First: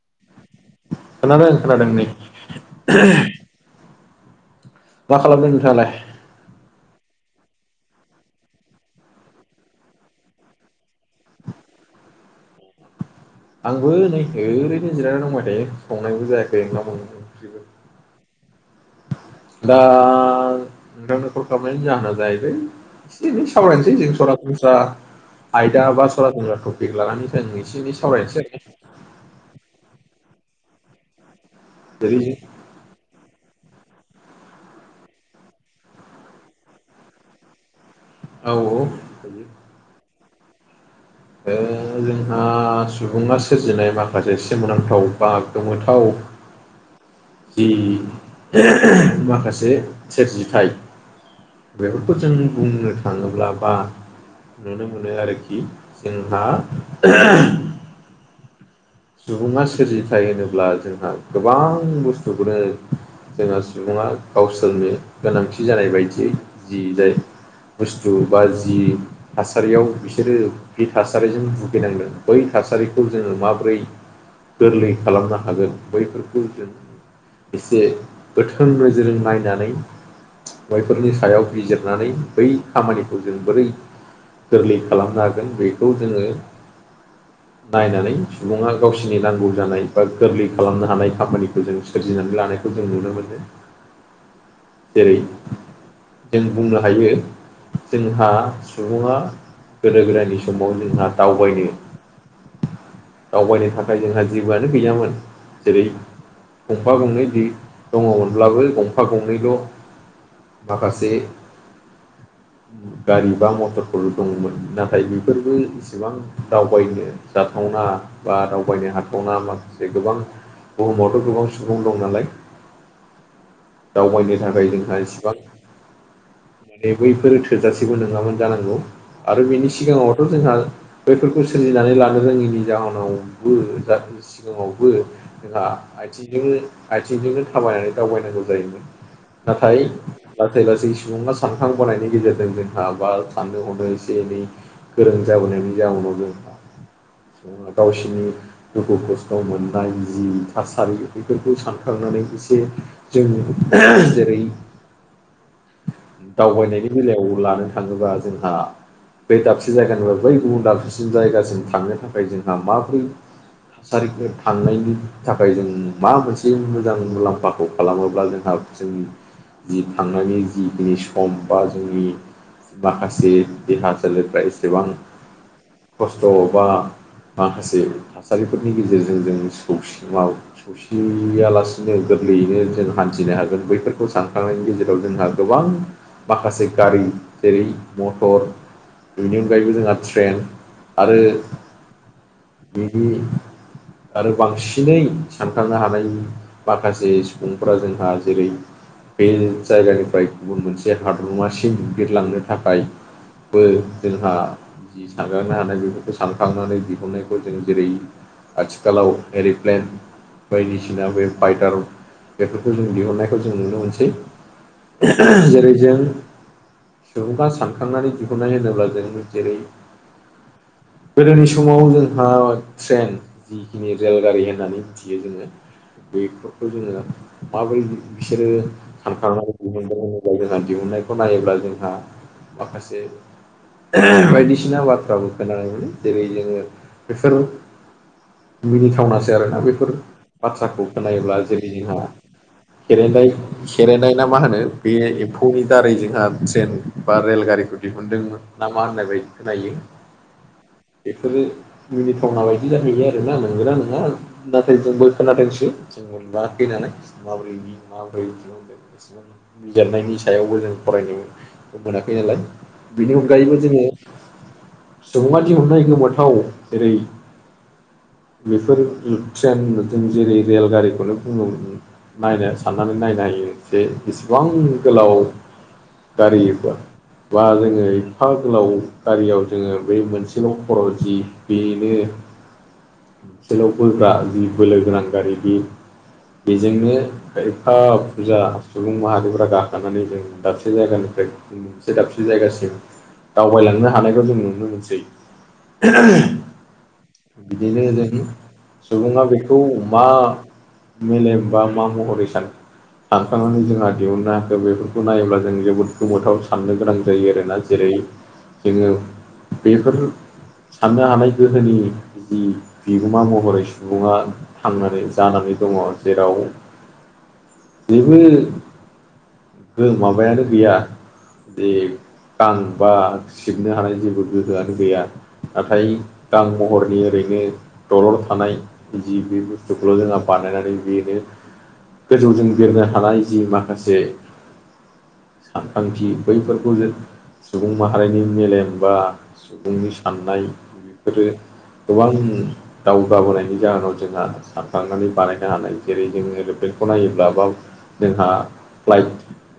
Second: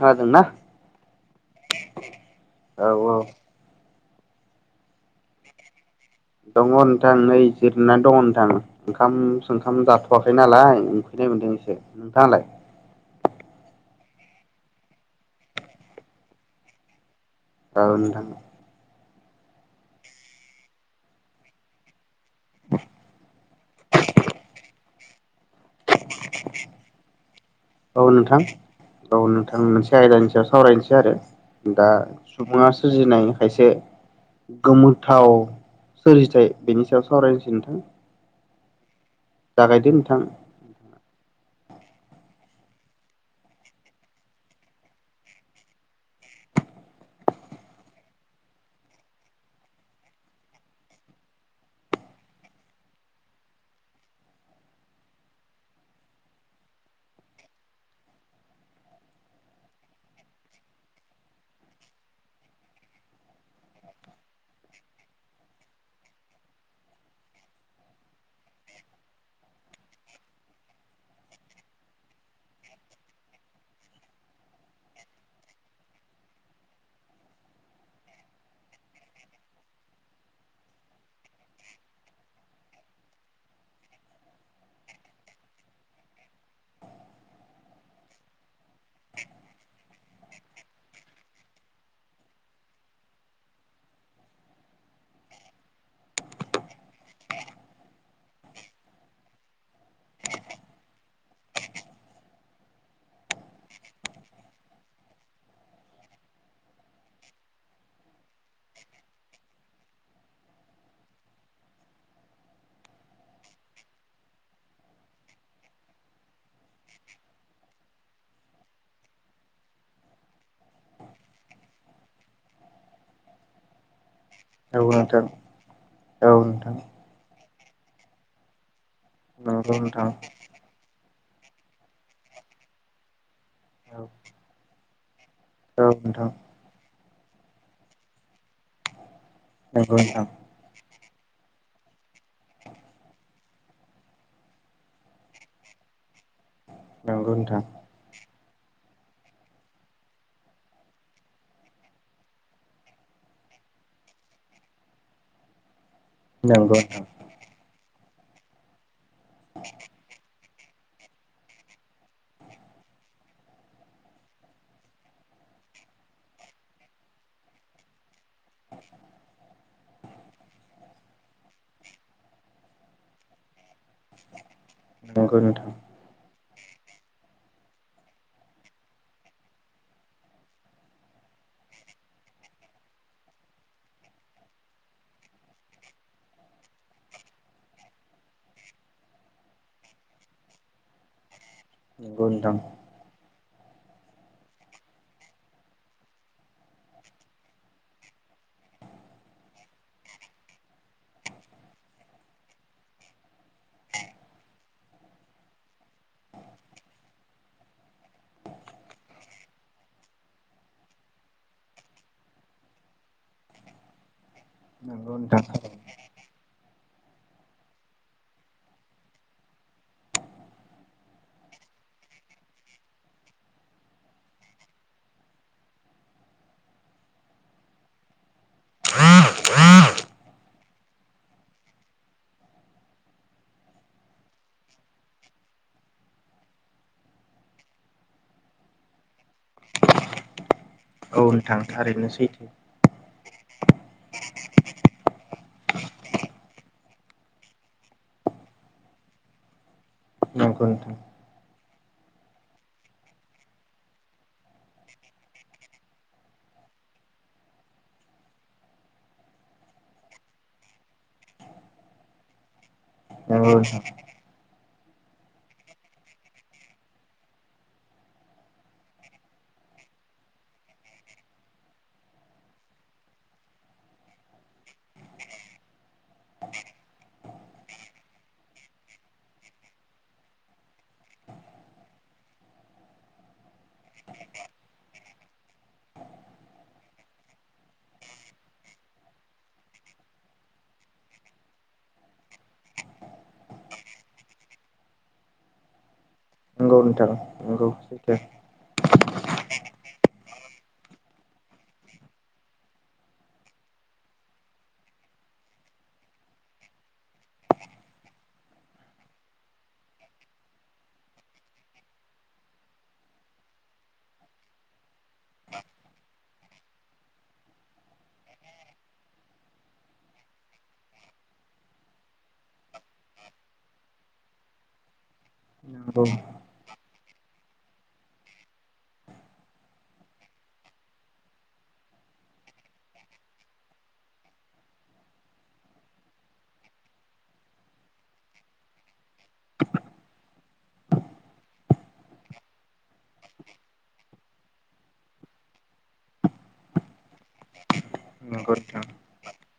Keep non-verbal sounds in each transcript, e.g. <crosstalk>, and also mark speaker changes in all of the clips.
Speaker 1: हादों ना
Speaker 2: खोनादों खोनादों नै
Speaker 1: औ औ
Speaker 2: <unintelligible> मा खालामदों नोंथाङालाय?
Speaker 1: दङ' नोंथां नै जिरना दङ' नोंथां। ओंखाम सोंखाम जाथ'वाखै नालाय उखैनाय मोनदों एसे नोंथाङालाय?
Speaker 2: आंबो नै ओरैनो जिरायनानै दांबाय थायो संनायबो जायाखै ओंखाम-ओंख्रिबो।
Speaker 1: आरो नोंथां
Speaker 2: दा नोंथां नो खल खालामनायान जाहोनाबो जाहैबाय एसे एनै सावरायनोसै जों सरासनस्रा आयदा बा सरासनस्रा टपिक लानानै एसे
Speaker 1: औ
Speaker 2: एसै
Speaker 1: नोंथां औ नोंथां मोनसे आयदानि सायाव सावरायनोसै आरो दा
Speaker 2: जेरै
Speaker 1: सुबुङा सोरजिनाय खायसे गोमोथाव सोरजिथाय बेनि सायाव सावरायनोसै नोंथां
Speaker 2: औ औ
Speaker 1: जागायदो नोंथां
Speaker 2: ओ जोंहा सुबुङा सोरजिनाय माखासे सोमोनांथाव बा गोमोथाव जि माखासे सोरजिथाय। बेफोरखौ जों बुंनो थाङोब्ला बा नुनो मोनो आरोखि जोंहा सुबुङा सोरजिथाय होनोब्ला जोंहा गोबां बुस्थुखौनो जोंहा सुबुङा गावसोरनि गोनांथि जानाय बायदियै जि जायो। बुस्थु बा जि थासारियाव बिसोरो बे थासारिजों भुगिनांदों बै थासारिखौ जोङो माबोरै गोरलै खालामनो हागोन बैफोरखौ जों एसे गोथों नोजोरजों नायनानै बैफोरनि सायाव बिजिरनानै बै खामानिखौ जों बोरै गोरलै खालामनो हागोन बेखौ जोङो नायनानै सुबुङा गावसोरनि नांगौ जानाय बा गोरलै खालामनो हानाय खामानिखौ जों सोरजिनानै लानायखौ जों नुनो मोनो। जेरै जों बुंनो हायो जोंहा सुबुङा गोदो गोदायनि समाव जोंहा दावबायनो दावबायनो थाखाय जोंहा जेबोआनो गैयामोन जेरै गंफा गंनै दै दङमोनब्लाबो गंफा गंनैल' माखासे गारि बा मथरफोरल' दङमोन नाथाय बेफोरबो इसेबां दावबायनो जाथावना बा गायनो हाथावना माखासे गोबां बुहुमावथ' गोबां सुबुं दं नालाय दावबायनो थाखाय
Speaker 1: औ
Speaker 2: जोंहा
Speaker 1: नोंथां
Speaker 2: इसिबां
Speaker 1: औ नोंथां।
Speaker 2: माने बैफोर थोजासेबो नङामोन जानांगौ आरो बिनि
Speaker 1: नंगौ नोंथां
Speaker 2: सिगाङावथ' जोंहा बैफोरखौ सोरजिनानै लानो रोङिनि जाहोनाव उम जाहा सिगाङावबो जोंहा
Speaker 1: औ नोंथां
Speaker 2: आथिंजोंनो आथिंजोंनो थाबायनानै दावबायनांगौ जायोमोन नाथाय लासै लासै सुबुङा सानखांबोनायनि गेजेरजों जोंहा बा साननो हनो एसे एनै गोरों जाबोनायनि जाउनावनो
Speaker 1: नंगौ नोंथां
Speaker 2: गावसिनि दुखु खस्थ' मोननाय जि थासारि बेफोरखौ सानखांनानै एसे जों जेरै
Speaker 1: नंगौ
Speaker 2: दावबायनायनि
Speaker 1: नोंथां
Speaker 2: बेलायाव लानो थाङोबा जोंहा बै दाबसे जायगानिफ्राय बै गुबुन दाबसे जायगासिम थांनो थाखाय जोंहा माबोरै जायफोर थांनायनि थाखाय जों माबा मोनसे मोजां मुलाम्फाखौ खालामोब्ला जोंहा जों जि थांनायनि जिखिनि सम बा जोंनि माखासे देहा सोलेरफ्रा एसेबां
Speaker 1: नंगौ नोंथां।
Speaker 2: खस्थ' बा माखासे थासारिफोरनि गेजेरजों जों सौसिमाव ससियालासिनो गोरलैयैनो जों हान्थिनो हागोन बैफोरखौ सानखांनायनि गेजेराव जोंहा गोबां माखासे गारि जेरै मटर बेनि अनगायैबो जोंहा ट्रेन आरो
Speaker 1: औ नोंथां।
Speaker 2: बि आरो बांसिनै सानखांनो हानायनि माखासे सुबुंफोरा जोंहा जेरै बे जायगानिफ्राय गुबुन मोनसे हादरमासिम दैदेनलांनो थाखाय जोंहा जि सानारनो हानाय बेफोरखौ सानखांनानै दिहुननायखौ जों जेरै आथिखालाव एर'प्लेन बायदिसिना बे बायदार बेफोरखौ जों दिहुननायखौ जों नुनो मोनसै।
Speaker 1: नंगौ
Speaker 2: जेरै
Speaker 1: नोंथां
Speaker 2: जों सुबुंङा सानखांनानै दिहुननाय होनोब्ला जों जेरै गोदोनि समाव जोंहा ट्रेन जिखिनि रेलगारि होननानै मिथियो जोङो बेफोरखौ जोङो माबोरै बिसोरो सानखांनाय दिहुनदों होनब्ला जोंहा दिहुननायखौ नायोब्ला जोंहा माखासे बायदिसिना बाथ्राबो खोनानाय मोनो जेरै जोङो बेफोर मिनिथावनासै आरोना बेफोर बाथ्राखौ
Speaker 1: औ
Speaker 2: खोनायोब्ला
Speaker 1: नोंथां
Speaker 2: जेरै जोंहा
Speaker 1: थारैनो सैथो
Speaker 2: खेरेनदाय खेरेनदाय ना मा होनो बे एम्फौनि दारै जोंहा ट्रेन बा रेलगारिखौ दिहुनदोंमोन नामा होननाय बायदि खोनायो
Speaker 1: नोंगौ नोंथां।
Speaker 2: बेफोरो मिनिथावना बायदि जाहैयो आरोना मोनगोना नङा नाथाय जोंबो खोनादोंसो <unintelligible> नुवाखै नालाय माबोरै माबोरै बि बिजिरनायनि सायावबो जों फरायनो मोनाखै नालाय बेनि
Speaker 1: नंगौ
Speaker 2: अनगायैबो
Speaker 1: नोंथां
Speaker 2: जोङो सुबङा दिहुननाय गोमोथाव जेरै बेफोर ट्रेन जों जेरै रेलगारिखौनो बुङो नायनो साननानै नायनो हायो जे जेसेबां गोलाव गारियोबा बा जोङो एफा गोलाव गारियाव जोङो बेै मोनसेल' खरा जि बेनो सोलाव बोग्रा जि बोलो गोनां गारि बि बेजोंनो एफा फुजा सुबुं माहारिफोरा गाखोनानै जों दाबसे जायगानिफ्राय मोनसे दाबसे जायगासिम दावबायलांनो हानायखौ जों नुनो मोनसै
Speaker 1: नंगौ नोंथां नंगौ
Speaker 2: बिदिनो
Speaker 1: जाय
Speaker 2: जों सुबुङा बेखौ मा मेलेम बा मा महरै सान सानखांनानै जोंहा दिहुननो हाखो बेफोरखौ नायोब्ला जों जोबोद गोमोथाव साननो गोनां जायो आरोना जेरै जोङो बेफोर साननो हानाय गोहोनि बिदि बिगोमा महरै सुबुङा थांनानै जानानै दङ जेराव बेबो जों माबायानो गैया बे गांबा सिबनो हानाय जेबो गोहोआनो गैया। नाथाय
Speaker 1: नंगौ
Speaker 2: दाम बहर बे ओरैनो दरर थानाय जि बे बुस्थुखौल' जोंहा बानायनानै बेनो गोजौजों बेरनो हानाय जि माखासे सानखांथि बैफोरखौ जों सुबुं माहारिनि मेलेम बा सुबुंनि साननाय बेफोरो गोबां दावगाबोनायनि जाहोनाव जोंहा सानखांनानै बानायनो हानाय जेरै जोङो एरोप्लेनखौ नायोब्ला बा जोंहा
Speaker 1: नंगौ नोंथां
Speaker 2: फ्लाइट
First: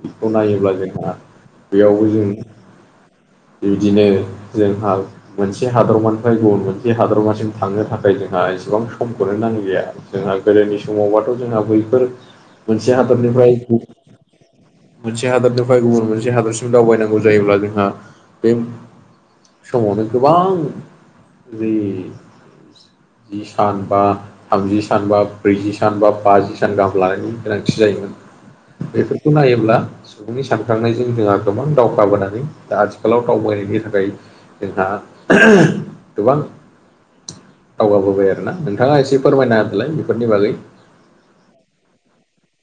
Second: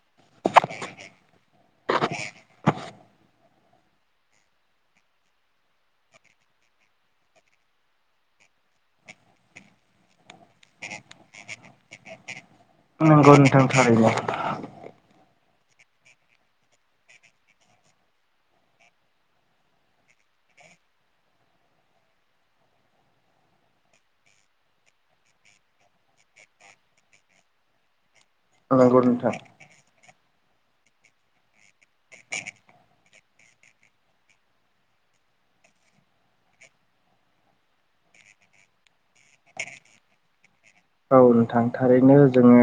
Speaker 2: बेखौ नायोब्ला जोंहा बेयावबो जों बिबदिनो जोंहा मोनसे हादरमानिफ्राय गुबुन मोनसे हादरमासिम थांनो थाखाय जोंहा एसेबां समखौनो नांलिया। जोंहा गोदोनि समावबाथ' जोंहा बैफोर मोनसे
Speaker 1: नंगौ
Speaker 2: हादरनिफ्राय
Speaker 1: नोंथां थारैनो
Speaker 2: मोनसे हादरनिफ्राय गुबुन मोनसे हादरसिम दावबायनांगौ जायोब्ला जोंहा बे समावनो गोबां बे जि सान बा थामजि सान बा ब्रैजि सान बा बाजि सान गाहाम लानायनि गोनांथि जायोमोन।
Speaker 1: नंगौ
Speaker 2: बेफोरखौ
Speaker 1: नोंथां
Speaker 2: नायोब्ला सुबुंनि सानखांनायजों जोंहा गोबां दावगाबोनानै दा आथि आथिखालाव दावबायनायनि थाखाय जोंहा गोबां दावगाबोबाय आरोना नोंथाङा एसे फोरमायना होलाय बेफोरनि बागै
Speaker 1: औ नोंथां थारैनो जोङो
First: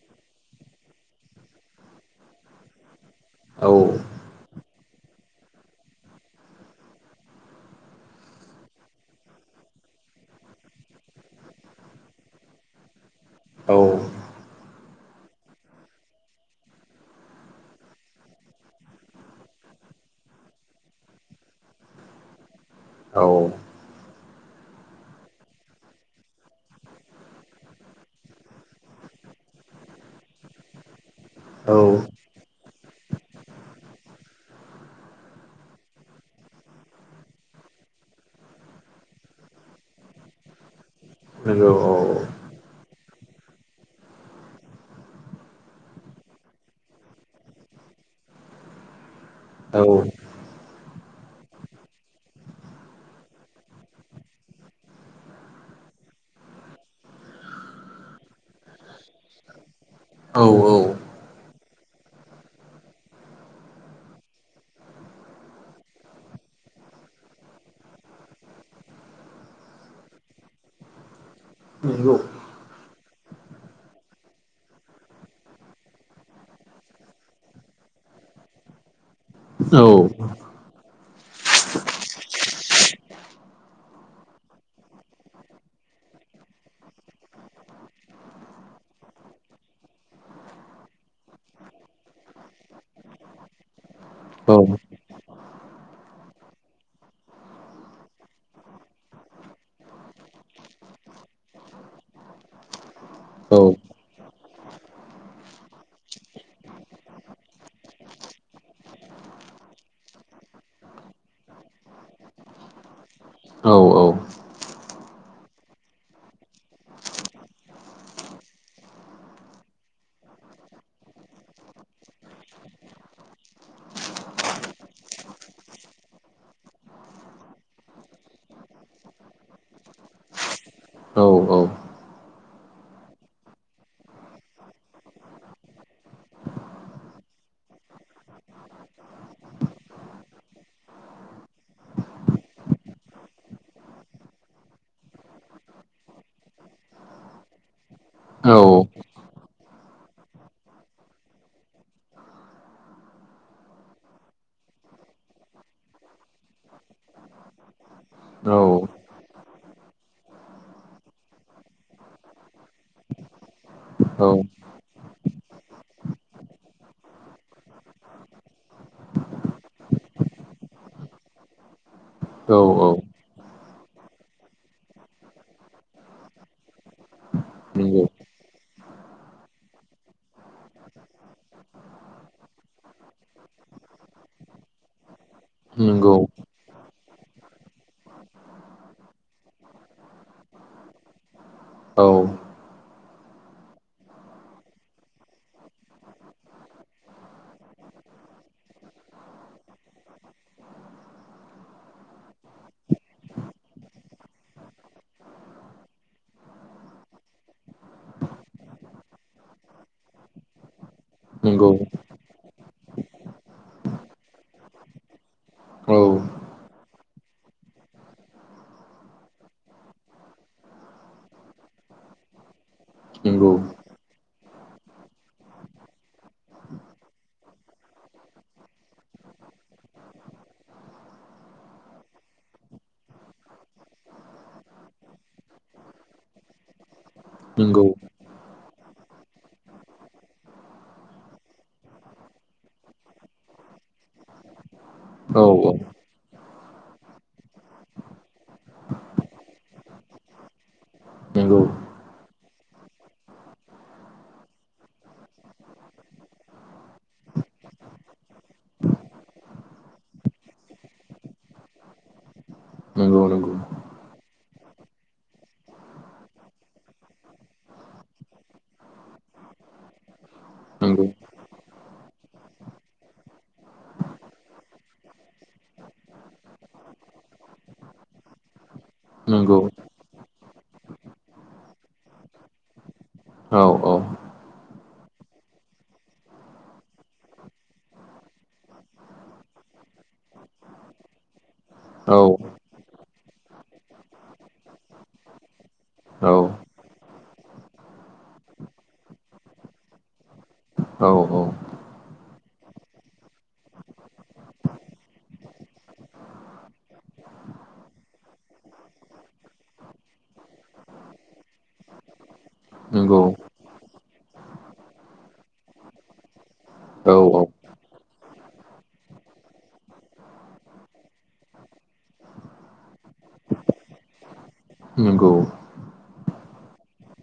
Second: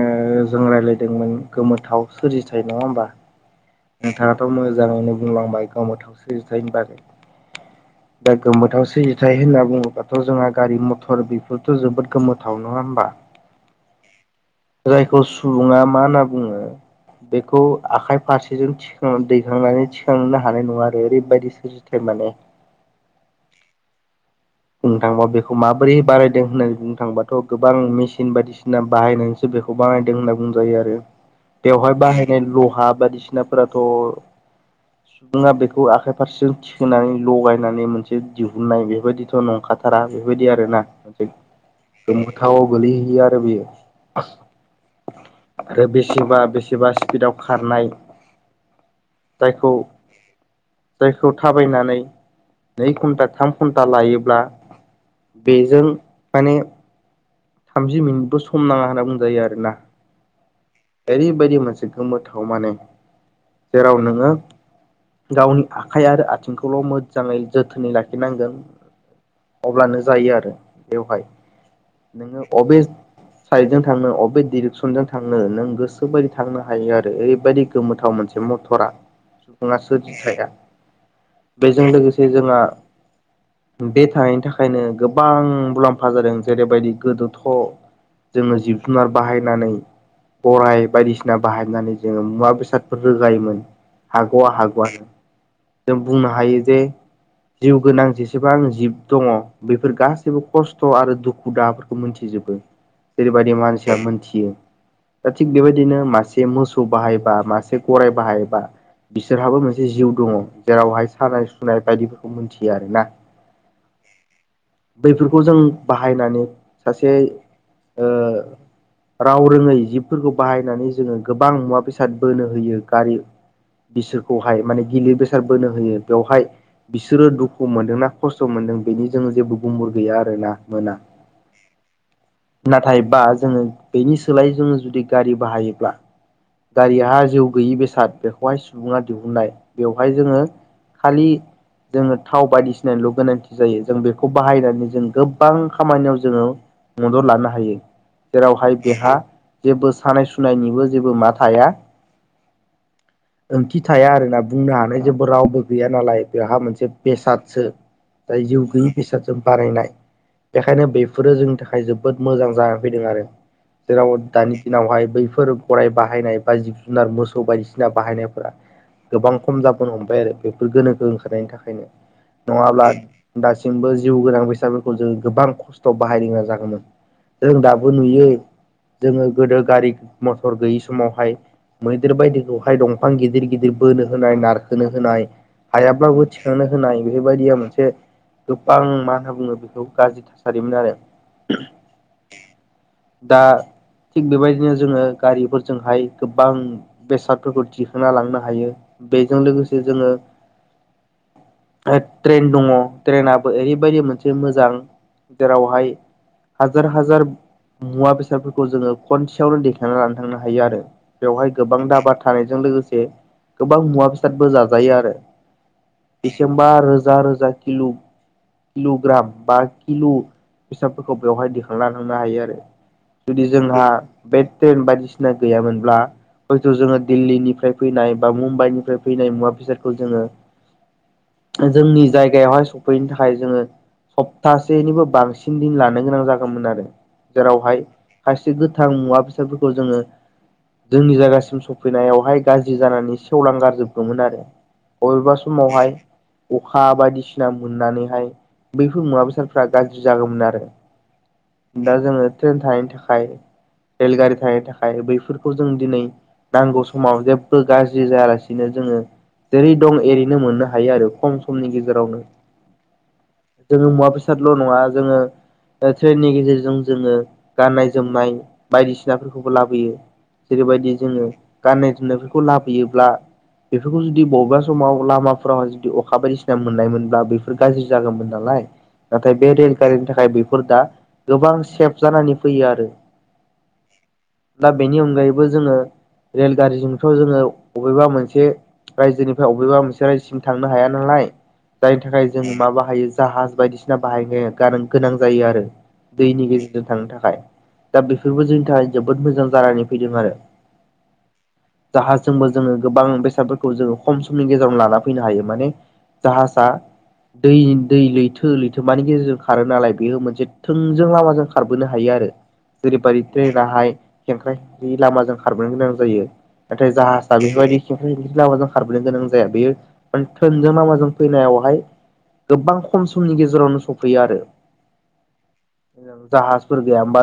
Speaker 1: जों रायज्लायदोंमोन गोमोथाव सोरजिथाय नङा होमबा?
Speaker 2: औ।
Speaker 1: नोंथाङाथ' मोजाङैनो बुंलांबाय गोमोथाव सोरजिथाय होनबा
Speaker 2: <inaudible>
Speaker 1: दा गोमोथावसो सोरजिथाइ होनना बुङोबाथ' जोंहा गारि मथर बेफोरथ' जोबोद गोमोथाव नङा होमबा?
Speaker 2: औ।
Speaker 1: जायखौ सुबुङा मा होनना बुङो बेखौ आखाइ फारसेजों थि थिखां दैखांनानै थिखांनो हानाय नङा आरो ओरैबायदि सोरजिथाय माने
Speaker 2: औ।
Speaker 1: बुंनो थांबा बेखौ माबोरै बारायदों होननानै बुंनो थांबाथ' गोबां मेसिन बायदिसिना बाहायनायनि बेखौ बानायदों होनना बुंजायो आरो।
Speaker 2: <inaudible>
Speaker 1: बेवहाय बाहायनाय लहा बायदिसिनाफोराथ' सुबुङा बेखौ आखाइ फारसेजों थिखोनानै लगायनानै मोनसे दिहुननाय बेफोरबायदि नंखाथारा बेफोरबायदि आरोना।
Speaker 2: नंगौ औ
Speaker 1: घाव गोलैहैयो आरो बेयो आरो बेसेबा बेसेबा स्पिडआव खारनाय जायखौ
Speaker 2: औ
Speaker 1: जायखौ थाबायनानै नै घन्टा थाम घन्टा लायो ब्ला बेजों माने थामजि मिनिटबो सम नाङा होनना बुंजायो आरोना।
Speaker 2: औ औ।
Speaker 1: ओरैबायदि मोनसे गोमोथाव माने जेराव नोङो गावनि आखाइ आरो आथिंखौल' मोजाङै जोथोनै लाखिनांगोन अब्लानो जायो आरो बेवहाय
Speaker 2: नंगौ
Speaker 1: नोङो अबे साइड जों थांनो अबे डिरेक्सनजों थांनो नों गोसोबायदि थांनो हायो आरो ओरैबायदि गोमोथाव मोनसे मथरा।
Speaker 2: <inaudible>
Speaker 1: सुबुङा सोरजिखाया बेजों लोगोसे जोंहा बे थानायनि थाखायनो गोबां मुलाम्फा जादों जेरैबायदि गोदोथ' जोङो जिब जुनार बाहायनानै गराइ बायदिसिना बाहायनानै जोङो मुवा बेसादफोर रोगायोमोन। हागौआ
Speaker 2: औ
Speaker 1: हागौआनो जों बुंनो हायो जे जिउ गोनां <unintelligible> गोबां जिब दङ'। बेफोर गासैबो खस्थ' आरो दुखु दाहाफोरखौ मोनथिजोबो। जेरैबायदि
Speaker 2: औ
Speaker 1: मानसिया मोनथियो दा थिग बेबायदिनो मासे मोसौ बाहायबा मासे गराय बाहायबा बिसोरहाबो मोनसे जिउ दङ जेरावहाय सानाय सुनाय बायदिफोरखौ मिथियो आरोना।
Speaker 2: औ औ।
Speaker 1: बैफोरखौ जों बाहायनानै सासे ओ राव रोङै जिबफोरखौ बाहायनानै जोङो गोबां मुवा बेसाद बोनो होयो गारि बिसोरखौहाय माने गिलिर बेसाद बोनो होयो बेवहाय बिसोरो दुखु मोनदोंना खस्थ' मोनदों बेनि जों जेबो गुमुर गैया आरोना मोना नाथाय बा जोङो बेनि सोलाय जोङो जुदि गारि बाहायोब्ला गारियाहा जिउ गैयि बेसाद बेखौहाय सुबुङा दिहुननाय बेवहाय जोङो। खालि जोङो थाव बायदिसिना सिनायनोल' गोनांथि जायो जों बेखौ बाहायनानै जों गोबां खामानियाव जोङो मदद लानो हायो
Speaker 2: औ
Speaker 1: जेरावहाय बेेहा जेबो सानाय सुनायनिबो जेबो मा थाया
Speaker 2: औ।
Speaker 1: ओंथि थाया आरोना बुंनो हानाय जेबो रावबो गैया नालाय बेवहा मोनसे बेसादसो जाय जिउ गैयि बेसादजों बारायनाय बेखायनो बेफोरो जोंनि थाखाय जोबोद मोजां जानानै फैदों आरो। जेराव
Speaker 2: औ
Speaker 1: दानि दिनावहाय बैफोर गराइ बाहायनाय बा जिब जुनार मोसौ बायदिसिना बाहायनायफोरा गोबां खम जाबोनो हमबाय आरो बेफोर गोनोखो ओंखारनायनि थाखायनो
Speaker 2: औ
Speaker 1: नङाब्ला
Speaker 2: औ
Speaker 1: दासिमबो जिउ गोनां बेैसाादफोरखौ जोङो गोबां खस्थ' बाहायनोगोनां जागौमोन। जों दाबो
Speaker 2: नंगौ
Speaker 1: नुयो जोङो गोदो गारि मथर गैयि समावहाय मैदेर बायदिखौहाय दंफां गिदिर गिदिर बोनो होनाय नारखोनो होनाय
Speaker 2: नंगौ
Speaker 1: हायाब्लााबो थिखांनो होनाय बेफोरबायदिया मोनसे गोबां मा होनना बुङो बेखौ गाज्रि थासारिमोन आरो
Speaker 2: औ
Speaker 1: दा थिग बेबायदिनो जोङो गारिफोरजोंहाय गोबां बेसादफोरखौ दिखोना लांनो हायो बेजों लोगोसे जोङो। ट्रेन दङ' ट्रेनाबो ओरैबायदि मोनसे मोजां जेरावहाय हाजार हाजार मुवा बेसादफोरखौ जोङो खनसेयावनो देखायनानै लानो थांनो हायो आरो बेवहाय
Speaker 2: नंगौ
Speaker 1: गोबां दाबा थानायजों लोगोसे गोबां मुवा बेसादबो जाजायो आरो।
Speaker 2: औ।
Speaker 1: बा रोजा रोजा किल' किल' ग्राम बा किल' बेसाबफोरखौ बेवहाय दिखांना होनांनो हायो आरो। जुदि
Speaker 2: नंगौ
Speaker 1: जोंहा बे ट्रेन बायदिसिना गैयामोनब्ला हयथ' जोङो दिल्लीनिफ्राय फैनाय बा मुम्बाइनिफ्राय फैनाय मुवा बेसादखौ जोङो जोंनि जायगायावहाय सफैनो थाखाय जोङो सप्तासेनिबो बांसिन दिन लानो गोनां जागौमोन आरो। जेरावहाय
Speaker 2: नंगौ
Speaker 1: खायसे गोथां मुवा बेसादफोरखौ जोङो। जोंनि जायगासिम सफैनायावहाय गाज्रि जानानै सेवलां गारजोबगौमोन आरो। बबेबा
Speaker 2: औ औ
Speaker 1: समावहाय अखा बायदिसिना मोननानैहाय बैफोर मुवा बेसादफ्रा गाज्रि जागौमोन आरो।
Speaker 2: नंगौ
Speaker 1: दा जोङो ट्रेन थानायनि थाखाय रेलगारि थानायनि थाखाय बैफोरखौ जों दिनै नांगौ समाव जेबो गाज्रि जायालासिनो जोङो जेरै दं एओरैनो मोननो हायो आरो। खम समनि गेजेरावनो
Speaker 2: नोंगौ नोंगौ
Speaker 1: जोङो मुवा बेसादल' नङा जोङो ट्रेननि गेजेरजों जोङो गाननाय जोमनाय बायदिसिनाफोरखौबो लाबोयो। जेरैबायदि
Speaker 2: नंगौ
Speaker 1: जोङो गाननाय जोमनायफोरखौ लाबोयोब्ला बेफोरखौ जुदि बबेबा समाव लामाफोरावहाय जुदि अखा बायदिसिना मोननायमोनब्ला बेफोर गाज्रि जागौमोन नालाय नाथाय बे
Speaker 2: नंगौ
Speaker 1: रेलगारिनि थाखाय बेफोर दा गोबां सेफ जानानै फैयो आरो।
Speaker 2: औ औ
Speaker 1: दा बेनि अनगायैबो जोङो। रेलगारिजोंफ्राव जोङो अबेबा मोनसे रायजोनिफ्राय अबेबा मोनसे रायजोसिम थांनो हाया नालाय जायनि थाखाय जों मा बाहायो जाहाज बायदिसिना बाहायनायनो गोनां जायो आरो।
Speaker 2: नंगौ
Speaker 1: दैनि गेजेरजों थांनो थाखाय दा बेफोरबो जोंनि थाखाय जोबोद मोजां जानानै फैदों आरो
Speaker 2: औ औ
Speaker 1: जाहाजोंबो जोङो गोबां बेसादफोरखौ जोङो खम समनि गेजेरावनो लाना फैनो हायो माने जाहासा दै दै लैथो लैथो मानि गेजेरजों खारो नालाय बेह मोनसे थोंजों लामाजों खारबोनो हायो आरो जेरैबायि
Speaker 2: नंगौ
Speaker 1: ट्रेनहाय खेंख्राेंख्रि लामाजों खारबोनो गोनां जायो। नाथाय
Speaker 2: औ
Speaker 1: जाहाजा
Speaker 2: औ
Speaker 1: बेफोरबायदि खेंख्राय खेंख्रि लामाजो खारबोनो गोनां जाया बेयो थों जों लामाजों फैनायावहाय गोबां खम समनि गेजेरावनो सफैयो आरो
Speaker 2: नंगौ।
Speaker 1: जाहाजफोर गैयामबा जों